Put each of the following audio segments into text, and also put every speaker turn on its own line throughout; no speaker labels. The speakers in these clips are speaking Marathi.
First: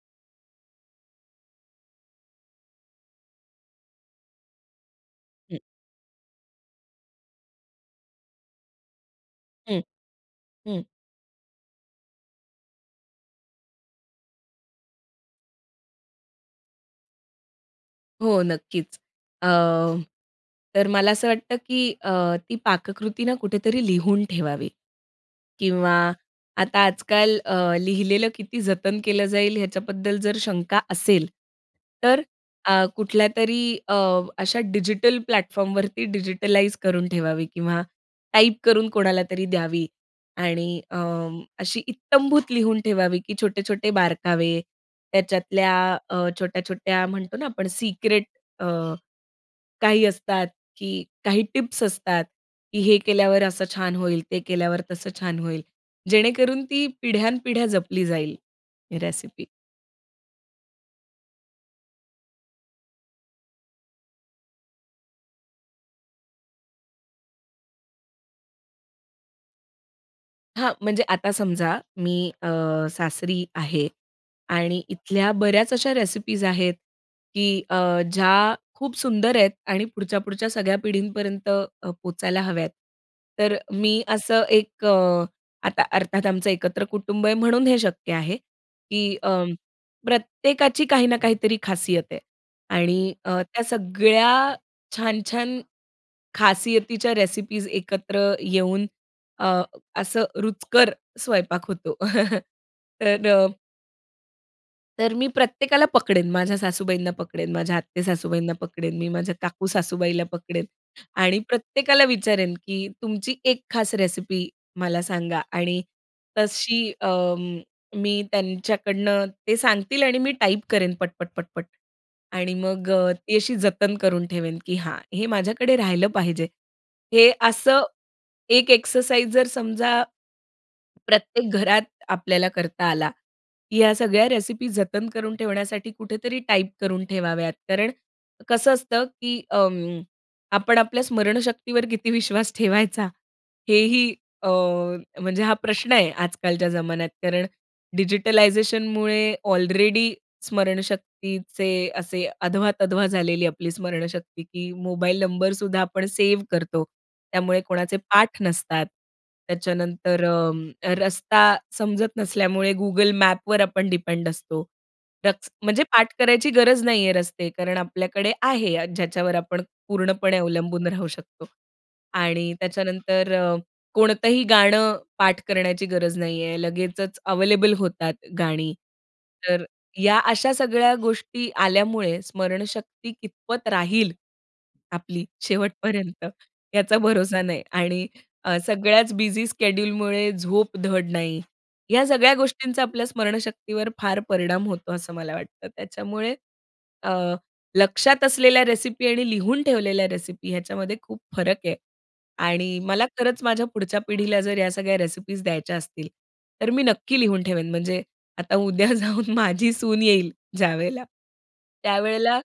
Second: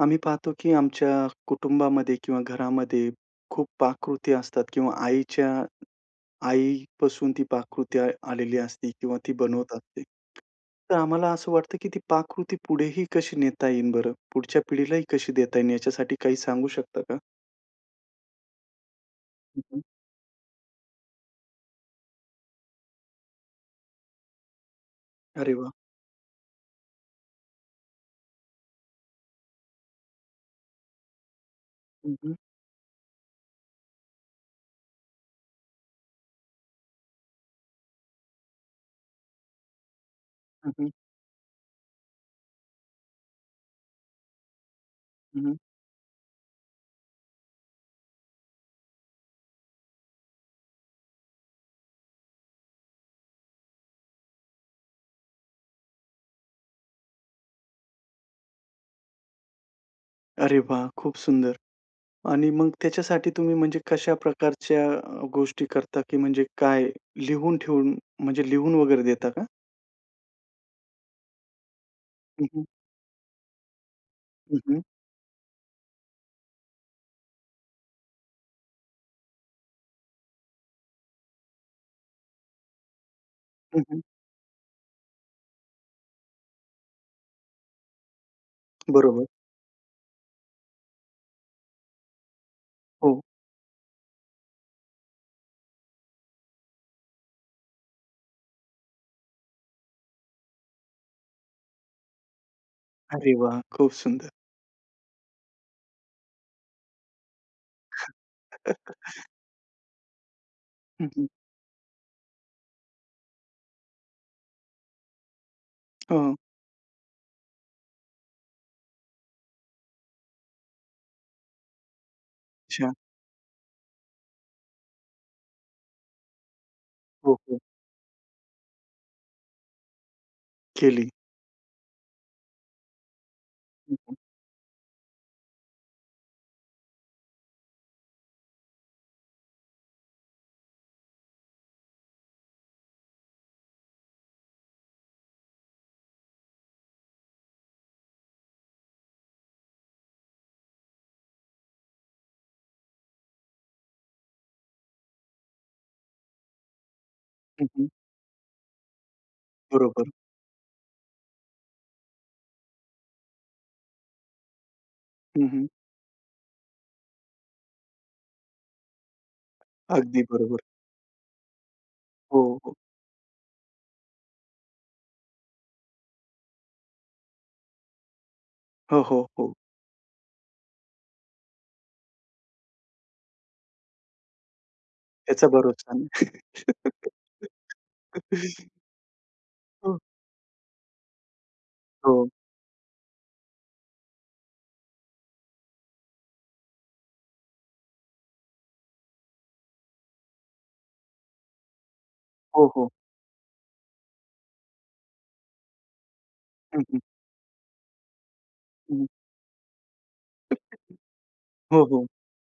आम्ही पाहतो की आमच्या कुटुंबामध्ये किंवा घरामध्ये खूप पाककृती असतात किंवा आईच्या आईपासून, ती पाककृती आ आलेली असते किंवा ती बनवत
हं,
असते.
हं.
तर आम्हाला असं वाटतं की ती पाककृती, पुढेही कशी नेता येईल बरं, पुढच्या पिढीलाही कशी देता येईल, याच्यासाठी काही सांगू शकता का?
हो, नक्कीच. अ,
हं, हं.
तर मला असं वाटतं की अ, ती पाककृती ना, कुठेतरी लिहून ठेवावी
अरे, वाह!
किंवा आता आजकाल अ, लिहिलेलं किती जतन केलं जाईल, याच्याबद्दल जर शंका असेल,
हं,
तर
हं.
अ, कुठल्यातरी, अ, अशा डिजिटल प्लॅटफॉर्मवरती, डिजिटलाइज करून ठेवावी किंवा टाईप करून कोणाला तरी द्यावी.
हं,
आणि
हं.
अ, अशी इत्तंभूत लिहून ठेवावी की छोटे-छोटे बारकावे,
हं, हं.
त्याच्यातल्या अ, छोट्या-छोट्या म्हणतो ना, आपण सीक्रेट अ, काही असतात की काही टिप्स असतात की हे केल्यावर, असं छान होईल, ते केल्यावर तसं छान होईल. जेणेकरून ती पिढ्यानपिढ्या जपली जाईल, ही रेसिपी.
अरे वाह! खूप सुंदर. आणि मग त्याच्यासाठी तुम्ही म्हणजे कशा प्रकारच्या अ, गोष्टी करता की म्हणजे काय लिहून-ठेवून म्हणजे लिहून वगैरे देता का?
हां, म्हणजे आता समजा मी
हं,
अ,
हं.
सासरी आहे
हं, हं.
आणि इथल्या बऱ्याच अशा रेसिपीज आहेत की अ, ज्या खूप सुंदर आहेत आणि पुढच्या-पुढच्या सगळ्या पिढींपर्यंत अ, पोहचायला हव्यात. तर
हं, हं.
मी असं एक अ, आता अर्थात आमचं एकत्र कुटुंब आहे म्हणून हे शक्य आहे की
बरोबर.
अं, प्रत्येकाची काही ना काहीतरी खासियत आहे आणि
हो.
अ, त्या सगळ्या छान-छान खासियतीच्या रेसिपीज एकत्र येऊन अ, असं रुचकर स्वयंपाक होतो. तर
अरे
अ
वाह! खूप सुंदर.
तर मी प्रत्येकाला पकडेन, माझ्या सासूबाईंना पकडेन, माझ्या आते-सासूबाईंना पकडेन, मी माझ्या काकू-सासूबाईला पकडेन
हं, हं.
आणि प्रत्येकाला विचारेन की तुमची 1 खास रेसिपी मला सांगा आणि
हं.
तशी अं, मी त्यांच्याकडनं ते सांगतील आणि मी टाईप करेन पट-पट-पट-पट आणि मग
अच्छा.
अ, ती अशी जतन करून ठेवेन की, हां हे माझ्याकडे राहिलं पाहिजे, हे
ओके.
असं एक एक्सरसाइज जर समजा,
केली.
प्रत्येक घरात आपल्याला करता आला, ह्या
हं, हं.
सगळ्या रेसिपी जतन करून ठेवण्यासाठी कुठेतरी टाईप करून ठेवाव्यात. कारण कसं असतं की अं, आपण आपल्या स्मरणशक्तीवर किती विश्वास ठेवायचा? हेही अ, म्हणजे हा प्रश्न आहे आजकालच्या जमान्यात. कारण डिजिटलायझेशनमुळे ऑलरेडी स्मरणशक्तीचे असे अधवा-तधवा झालेली आपली स्मरणशक्ती की मोबाईल नंबरसुद्धा आपण सेव्ह करतो. त्यामुळे
हं, हं.
कोणाचे पाठ नसतात.
बरोबर.
त्याच्यानंतर अ, रस्ता समजत नसल्यामुळे Google मॅपवर आपण डिपेंड असतो. रक
हं, हं.
म्हणजे पाठ करायची गरज नाहीये रस्ते कारण आपल्याकडे आहे, ज्याच्यावर आपण
अगदी
पूर्णपणे
बरोबर.
अवलंबून राहू शकतो.
हो,
आणि
हो.
त्याच्यानंतर अ, कोणतंही गाणं पाठ करण्याची गरज नाहीये, लगेचच अव्हेलेबल होतात गाणी.
हो, हो, हो.
तर या अशा सगळ्या गोष्टी आल्यामुळे स्मरणशक्ती कितपत राहील आपली
याचा भरोसा नाही.
शेवटपर्यंत, याचा भरोसा नाही. आणि अ, सगळ्याच बिझी
हो.
स्केड्यूलमुळे झोप धड नाही. ह्या
हो.
सगळ्या गोष्टींचा आपल्या स्मरणशक्तीवर फार परिणाम होतो, असं मला वाटतं. त्याच्यामुळे अ, लक्षात असलेल्या रेसिपी आणि लिहून ठेवलेल्या रेसिपी ह्याच्यामध्ये खूप फरक आहे.
हो,
आणि,
हो.
मला खरंच माझ्या पुढच्या पिढीला ह्या सगळ्या रेसिपीज द्यायच्या असतील, तर मी
हं, हं.
नक्की लिहून ठेवेन म्हणजे आता उद्या
हं.
जाऊन माझी सून येईल ज्यावेळेला
हो, हो.
त्यावेळेला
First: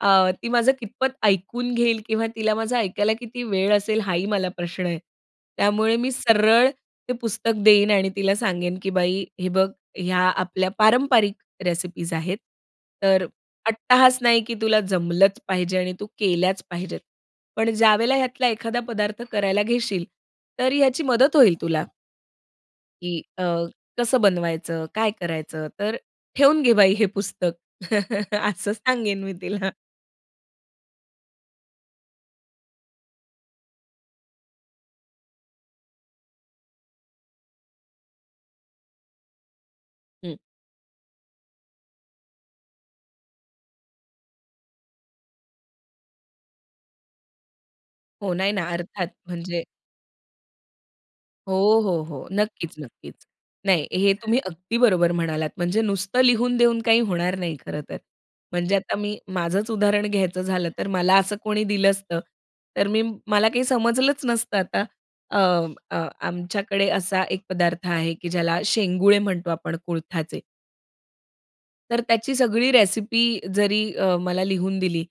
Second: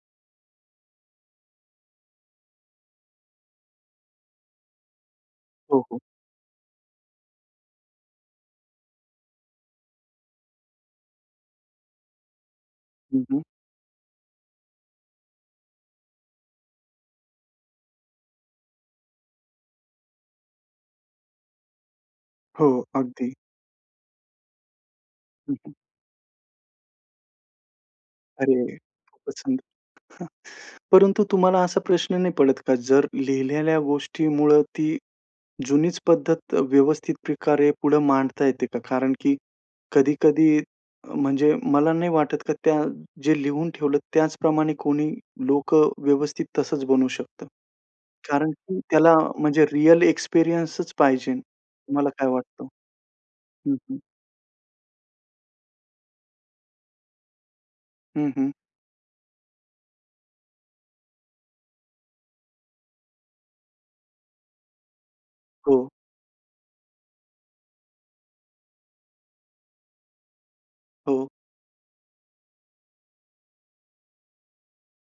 अ, ती माझं कितपत ऐकून घेईल किंवा तिला माझं ऐकायला किती वेळ असेल? हाही मला प्रश्न आहे.
हो,
त्यामुळे
हो.
मी सरळ ते पुस्तक देईन आणि तिला सांगेन की बाई, हे बघ ह्या आपल्या पारंपारिक रेसिपीज आहेत.
हं,
तर,
हं.
अट्टाहास नाही की तुला जमलंच पाहिजे आणि तू केल्याच पाहिजेत. पण ज्यावेळेला ह्यातला एखादा पदार्थ करायला घेशील तर याची मदत होईल तुला.
हो,
की
अगदी.
अ, कसं बनवायचं, काय
हं,
करायचं?
हं.
तर "ठेवून घे बाई हे पुस्तक,"
अरे
असं
रे!
सांगेन मी
खूपच सुंदर.
तिला.
परंतु तुम्हाला असा प्रश्न नाही पडत का, जर लिहिलेल्या गोष्टीमुळं ती जुनीच अ, पद्धत व्यवस्थित प्रकारे पुढे मांडता येते का? कारण, की
हं.
कधी-कधी, अ, म्हणजे मला नाही वाटत का त्या जे लिहून ठेवलं त्याचप्रमाणे कोणी लोकं व्यवस्थित तसंच बनू शकतं,
हो,
कारण,
नाही ना
की
अर्थात
त्याला
म्हणजे
म्हणजे रिअल एक्सपिरियन्सच पाहिजे.
हो, हो,
तुम्हाला
हो.
काय वाटतं?
नक्कीच, नक्कीच.
हं,
नाही
हं.
हे तुम्ही अगदी बरोबर म्हणालात. म्हणजे नुसतं लिहून देऊन काही होणार नाही, खरं तर.
हं, हं.
म्हणजे आता मी, माझंच उदाहरण घ्यायचं झालं तर मला असं कोणी दिलं असतं, तर मी मला काही समजलंच नसतं, आता. अ,
हो.
अ, आमच्याकडे असा एक पदार्थ आहे, की ज्याला शेंगुळे म्हणतो, आपण कुळथाचे.
हो.
तर त्याची सगळी रेसिपी जरी अ, मला लिहून दिली,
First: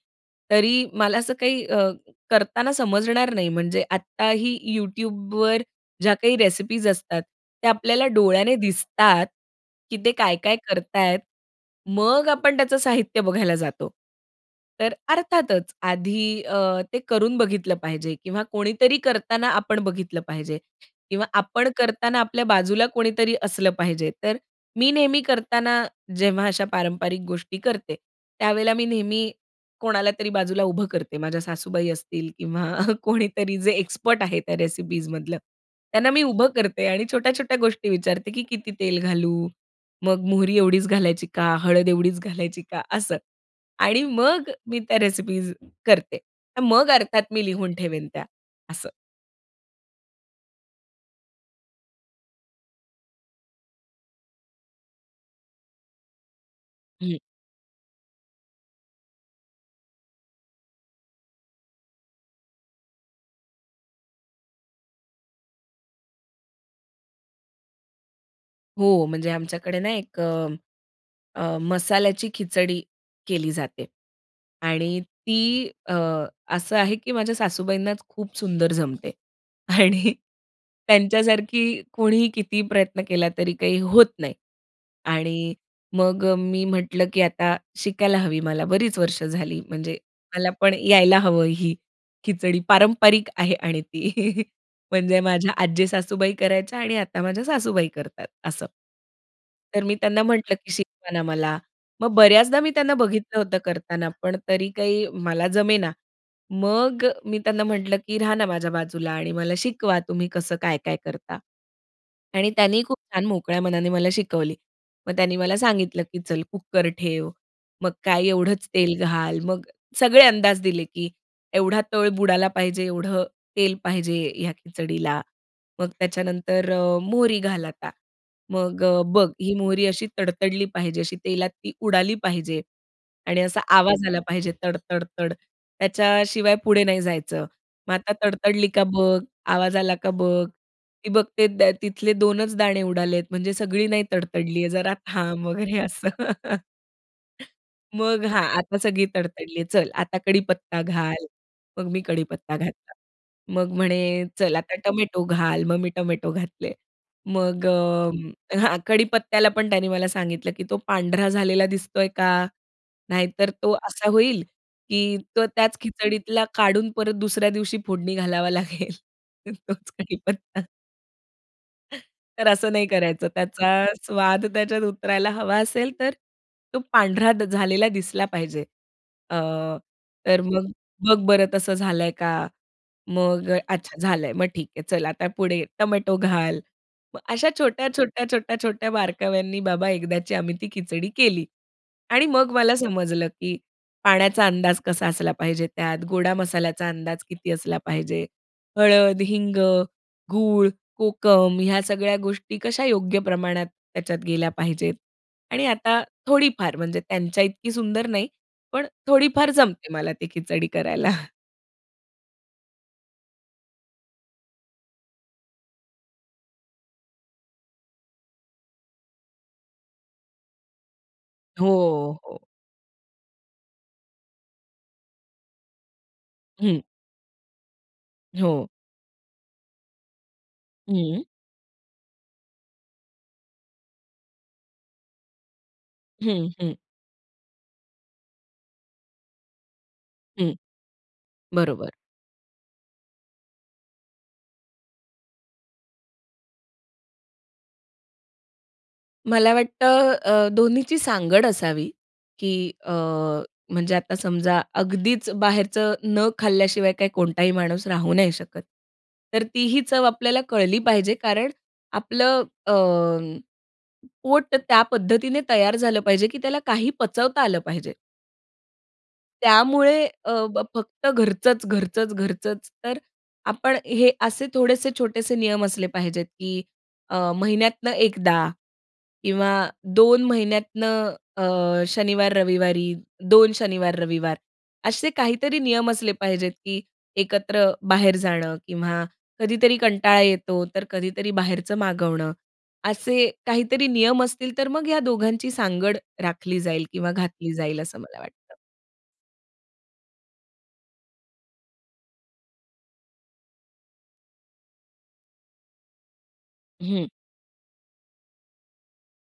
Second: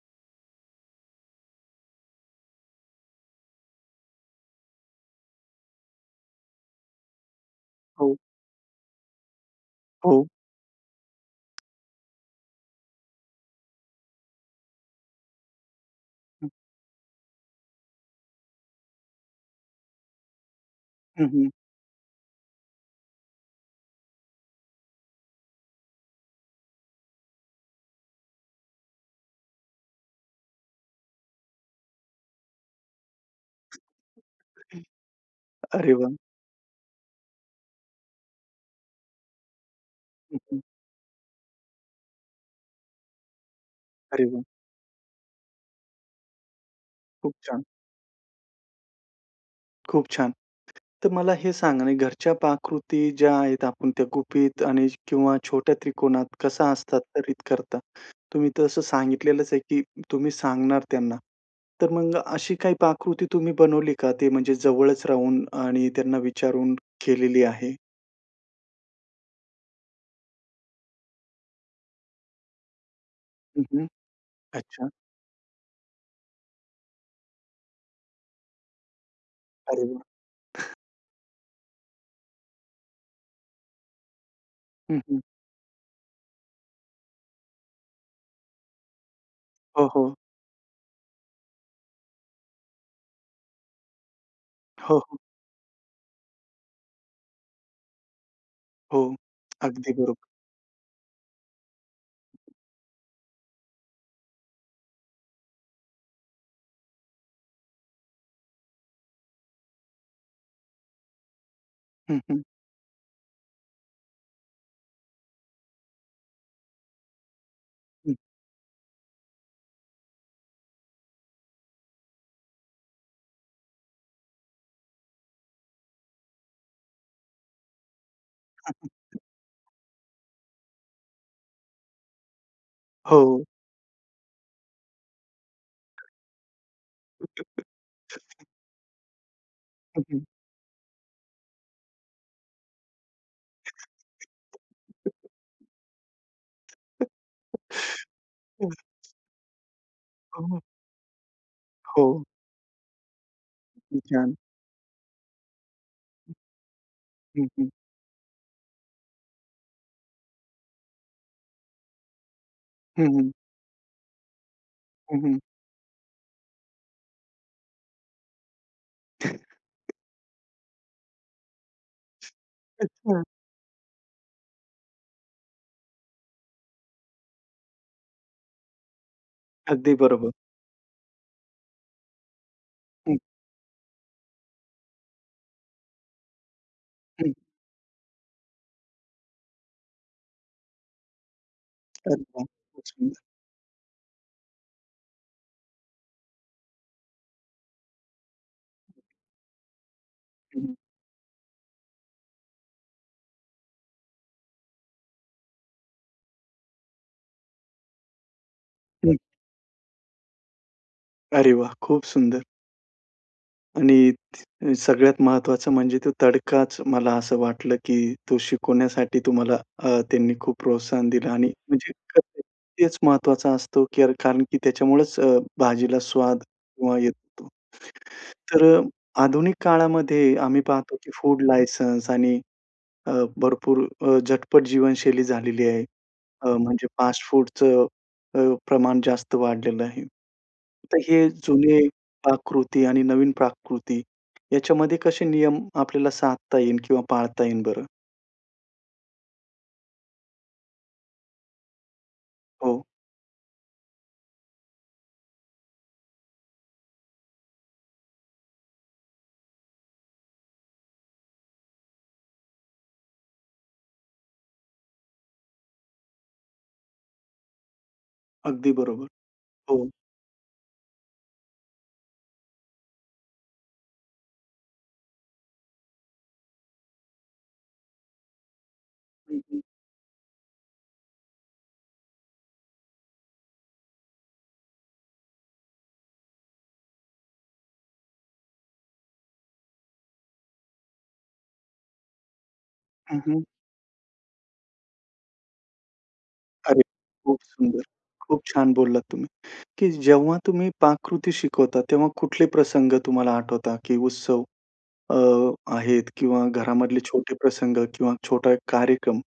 तरी मला असं काही अ, करताना समजणार नाही. म्हणजे आत्ताही YouTubeवर ज्या काही रेसिपीज असतात, त्या आपल्याला
हो.
डोळ्याने दिसतात, की ते
हो.
काय-काय करताय मग आपण त्याचं साहित्य बघायला जातो. तर अ, अर्थातच, आधी
हं.
अ, ते करून बघितलं पाहिजे किंवा कोणीतरी करताना, आपण बघितलं पाहिजे किंवा
हं, हं.
आपण करताना आपल्या बाजूला कोणीतरी असलं पाहिजे. तर मी नेहमी करताना, जेव्हा अशा पारंपरिक गोष्टी करते, त्यावेळेला मी नेहमी कोणाला तरी बाजूला उभं करते, माझ्या सासूबाई असतील किंवा कोणीतरी जे एक्सपर्ट आहे, त्या रेसिपीजमधलं
अरे
त्यांना
वाह!
मी उभं करते आणि छोट्या-छोट्या गोष्टी विचारते, की "किती तेल घालू? मग
हं,
मोहरी
हं.
एवढीच घालायची का? हळद एवढीच घालायची का?" असं. आणि
अरे वाह!
मग मी त्या रेसिपीज करते. अ, मग
खूप
अर्थात मी
छान!
लिहून ठेवेन त्या, असं.
खूप छान, तर मला हे सांगा ना, घरच्या पाककृती ज्या आहेत, आपण त्या गुपित आणि किंवा छोट्या त्रिकोणात कशा
हं.
हस्तांतरित करता? तुम्ही तर असं सांगितलेलंच आहे, की तुम्ही सांगणार त्यांना, तर मग अशी काही पाककृती तुम्ही बनवली का, ते म्हणजे जवळच राहून आणि त्यांना विचारून केलेली आहे?
हो, म्हणजे आमच्याकडे ना एक अ, अ, मसाल्याची खिचडी केली
हं,
जाते.
हं. अच्छा.
आणि ती अ, असं आहे की माझ्या सासूबाईंनाच खूप सुंदर जमते.
अरे वाह!
आणि त्यांच्यासारखी कोणीही कितीही प्रयत्न केला तरी काही होत नाही.
हं, हं.
आणि मग मी म्हटलं की आता शिकायला हवी, मला बरीच वर्षे झाली,
हो,
म्हणजे
हो.
मला पण यायला हवं ही, खिचडी पारंपरिक आहे आणि ती.
हो, हो.
म्हणजे माझ्या आजी सासूबाई करायच्या आणि आता माझ्या सासूबाई करतात, असं.
हो.
तर
अगदी
मी त्यांना
बरोबर.
म्हटलं, की "शिकवा ना मला." मग बऱ्याचदा मी त्यांना बघितलं होतं करताना, पण तरी काही मला जमेना. मग अ, मी त्यांना म्हटलं, की "राहा ना माझ्या बाजूला आणि मला शिकवा, तुम्ही कसं काय-काय करता."
हं, हं.
आणि त्यांनी खूप छान मोकळ्या मनाने मला शिकवली. मग त्यांनी मला सांगितलं, की "चल कुकर ठेव," मग
हं.
काय, "एवढंच तेल घाल." मग सगळे अंदाज दिले, की एवढा तळ बुडाला पाहिजे, एवढं तेल पाहिजे, ह्या खिचडीला. मग त्याच्यानंतर अ, "मोहरी घाल आता." मग अ, "बघ, ही मोहरी अशी तडतडली पाहिजे, अशी तेलात ती उडाली पाहिजे आणि
हो.
असा आवाज आला पाहिजे, तडतडतड, त्याच्याशिवाय पुढे नाही जायचं. मग आता तडतडली का? बघ, आवाज आला
हं,
का?
हं.
बघ, ती बघते तिथले दोनच दाणे उडालेत, म्हणजे सगळी नाही तडतडली आहे, जरा थांब वगैरे," असं. मग, "हां,
हं.
आता सगळी तडतडली, चल आता
हं.
कढीपत्ता घाल." मग मी
हो.
कढीपत्ता घातला, मग म्हणे,
किती छान.
"चल आता टोमॅटो घाल." मग मी टोमॅटो
हं.
घातले.
हं,
मग
हं.
अ, हां, कढीपत्त्याला पण त्यांनी मला सांगितलं, की "तो पांढरा झालेला दिसतोय का?
हं, हं.
नाहीतर तो असा होईल की,
हं, हं.
तो त्याच खिचडीतला काढून परत दुसऱ्या दिवशी फोडणी घालावा लागेल तोच कढीपत्ता." तर असं नाही
अच्छा.
करायचं, त्याचा स्वाद त्याच्यात उतरायला हवा असेल, तर तो पांढरा झालेला दिसला पाहिजे. अ,
अगदी, बरोबर.
तर मग, बघ बरं तसं झालंय का?
हं.
मग अच्छा झालंय, मग ठीक आहे, चल आता पुढे टोमॅटो घाल. मग
हं.
अशा छोट्या-छोट्या, छोट्या-छोट्या बारकाव्यांनी बाबा एकदाची, आम्ही ती खिचडी केली. आणि मग, मला
[unintelligible]
समजलं की पाण्याचा अंदाज कसा असला पाहिजे त्यात, गोडा मसाल्याचा अंदाज किती असला पाहिजे? हळद, हिंग, गूळ, कोकम ह्या सगळ्या गोष्टी, कशा योग्य प्रमाणात त्याच्यात गेल्या पाहिजेत? आणि आता थोडीफार, म्हणजे त्यांच्या इतकी सुंदर नाही, पण
हं.
थोडीफार जमते मला ते खिचडी करायला.
अरे, वाह! खूप सुंदर. आणि सगळ्यात महत्त्वाचं म्हणजे तो तडकाच मला असं वाटलं की तो शिकवण्यासाठी तुम्हाला अ, त्यांनी खूप प्रोत्साहन दिलं आणि म्हणजे
हो, हो.
तेच महत्त्वाचं असतं, कारण की त्याच्यामुळेच अ, भाजीला स्वाद
हं.
किंवा येतो. तर
हो.
अ, आधुनिक काळामध्ये आम्ही पाहतो की
हं.
फूड लायसन्स आणि अ, भरपूर अ, झटपट जीवनशैली झालेली आहे. अ,
हं, हं.
म्हणजे फास्टफूडचं अ,, प्रमाण जास्त वाढलेलं आहे.
हं.
तर हे, जुने
बरोबर.
पाककृती आणि नवीन पाककृती याच्यामध्ये कसे नियम आपल्याला साधता येईन किंवा पाळता येईन बरं?
मला वाटतं अ, दोन्हीची सांगड असावी. की
हो.
अ, म्हणजे आता समजा अगदीच बाहेरचं न खाल्ल्याशिवाय काय कोणताही माणूस राहू नाही शकत. तर तीही चव आपल्याला कळली पाहिजे, कारण आपलं अ, पोट त्या पद्धतीने तयार झालं पाहिजे, की त्याला काही पचवता आलं पाहिजे.
अगदी बरोबर. हो.
त्यामुळे अ, ब फक्त घरचंच, घरचंच, घरचंच. तर आपण हे असे थोडेसे छोटेसे नियम असले पाहिजेत, की अ, महिन्यातनं एकदा.
हं,
किंवा
हं.
2 महिन्यातनं अ, शनिवार, रविवारी, 2 शनिवार रविवार, असे काहीतरी नियम असले पाहिजेत, की एकत्र बाहेर जाणं किंवा कधीतरी कंटाळा येतो, तर कधीतरी बाहेरचं मागवणं.
हं,
असे
हं.
काहीतरी नियम असतील, तर मग या दोघांची सांगड राखली
अरे
जाईल
वाह!
किंवा
खूप
घातली जाईल,
सुंदर.
असं मला
खूप
वाटतं.
छान बोललात तुम्ही, की जेव्हा तुम्ही पाककृती शिकवता, तेव्हा कुठले प्रसंग तुम्हाला आठवता? की उत्सव अ, आहेत किंवा घरामधले
हं.
छोटे प्रसंग किंवा छोटा एक कार्यक्रम.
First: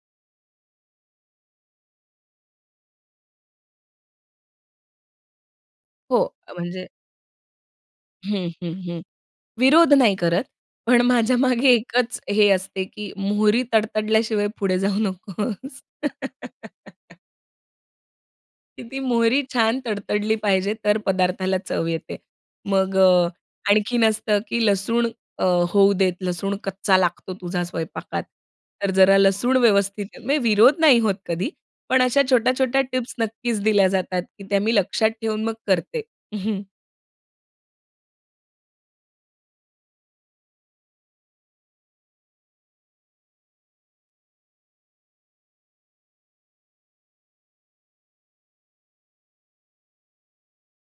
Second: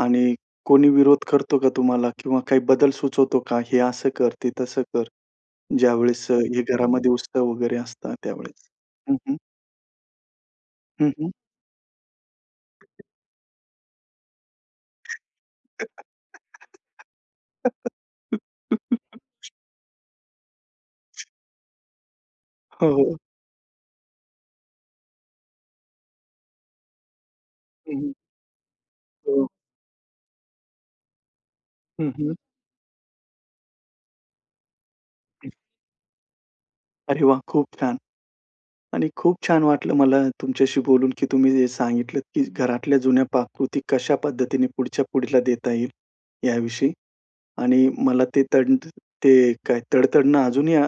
आणि कोणी विरोध करतो का तुम्हाला? किंवा काही बदल सुचवतो का? हे असं कर, ते तसं कर.
हो
ज्यावेळेस अ, हे
म्हणजे
घरामध्ये उत्सव वगैरे असतात
हं,
त्यावेळेस?
हं, हं.
हं, हं.
विरोध नाही करत पण.
हं, हं.
माझ्यामागे एकच हे असते की मोहरी तडतडल्याशिवाय पुढे जाऊ नकोस. की ती मोहरी छान तडतडली पाहिजे, तर पदार्थाला चव येते.
हो,
मग
हो.
अ, आणखीन असतं की लसूण अ, होऊ देत, लसूण कच्चा लागतो तुझा
हं, हं.
स्वयंपाकात. तर जरा
हो.
लसूण व्यवस्थित म्हणजे विरोध नाही होत कधी. पण
हं,
अशा
हं.
छोट्या-छोट्या टिप्स नक्कीच दिल्या जातात की त्या मी लक्षात ठेवून मग करते.
अरे वाह! खूप छान. आणि खूप छान वाटलं मला तुमच्याशी बोलून, की तुम्ही जे सांगितलत की घरातल्या जुन्या पाककृती कशा पद्धतीने पुढच्या पुढीला देता येईल, याविषयी. आणि मला ते तड ते काय तडतडणं अजूनही अ,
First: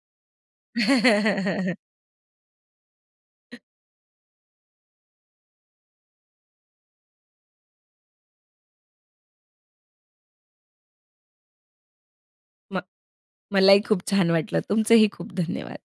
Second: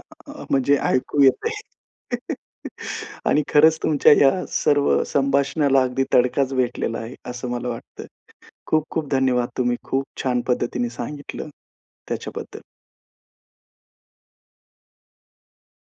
म्हणजे ऐकू येतंय. आणि खरंच तुमच्या या सर्व संभाषणाला अगदी तडकाच भेटलेला आहे. असं मला वाटतं. खूप खूप धन्यवाद. तुम्ही खूप छान पद्धतीने सांगितलं त्याच्याबद्दल.
म मला ही खूप छान वाटलं. तुमचंही खूप धन्यवाद.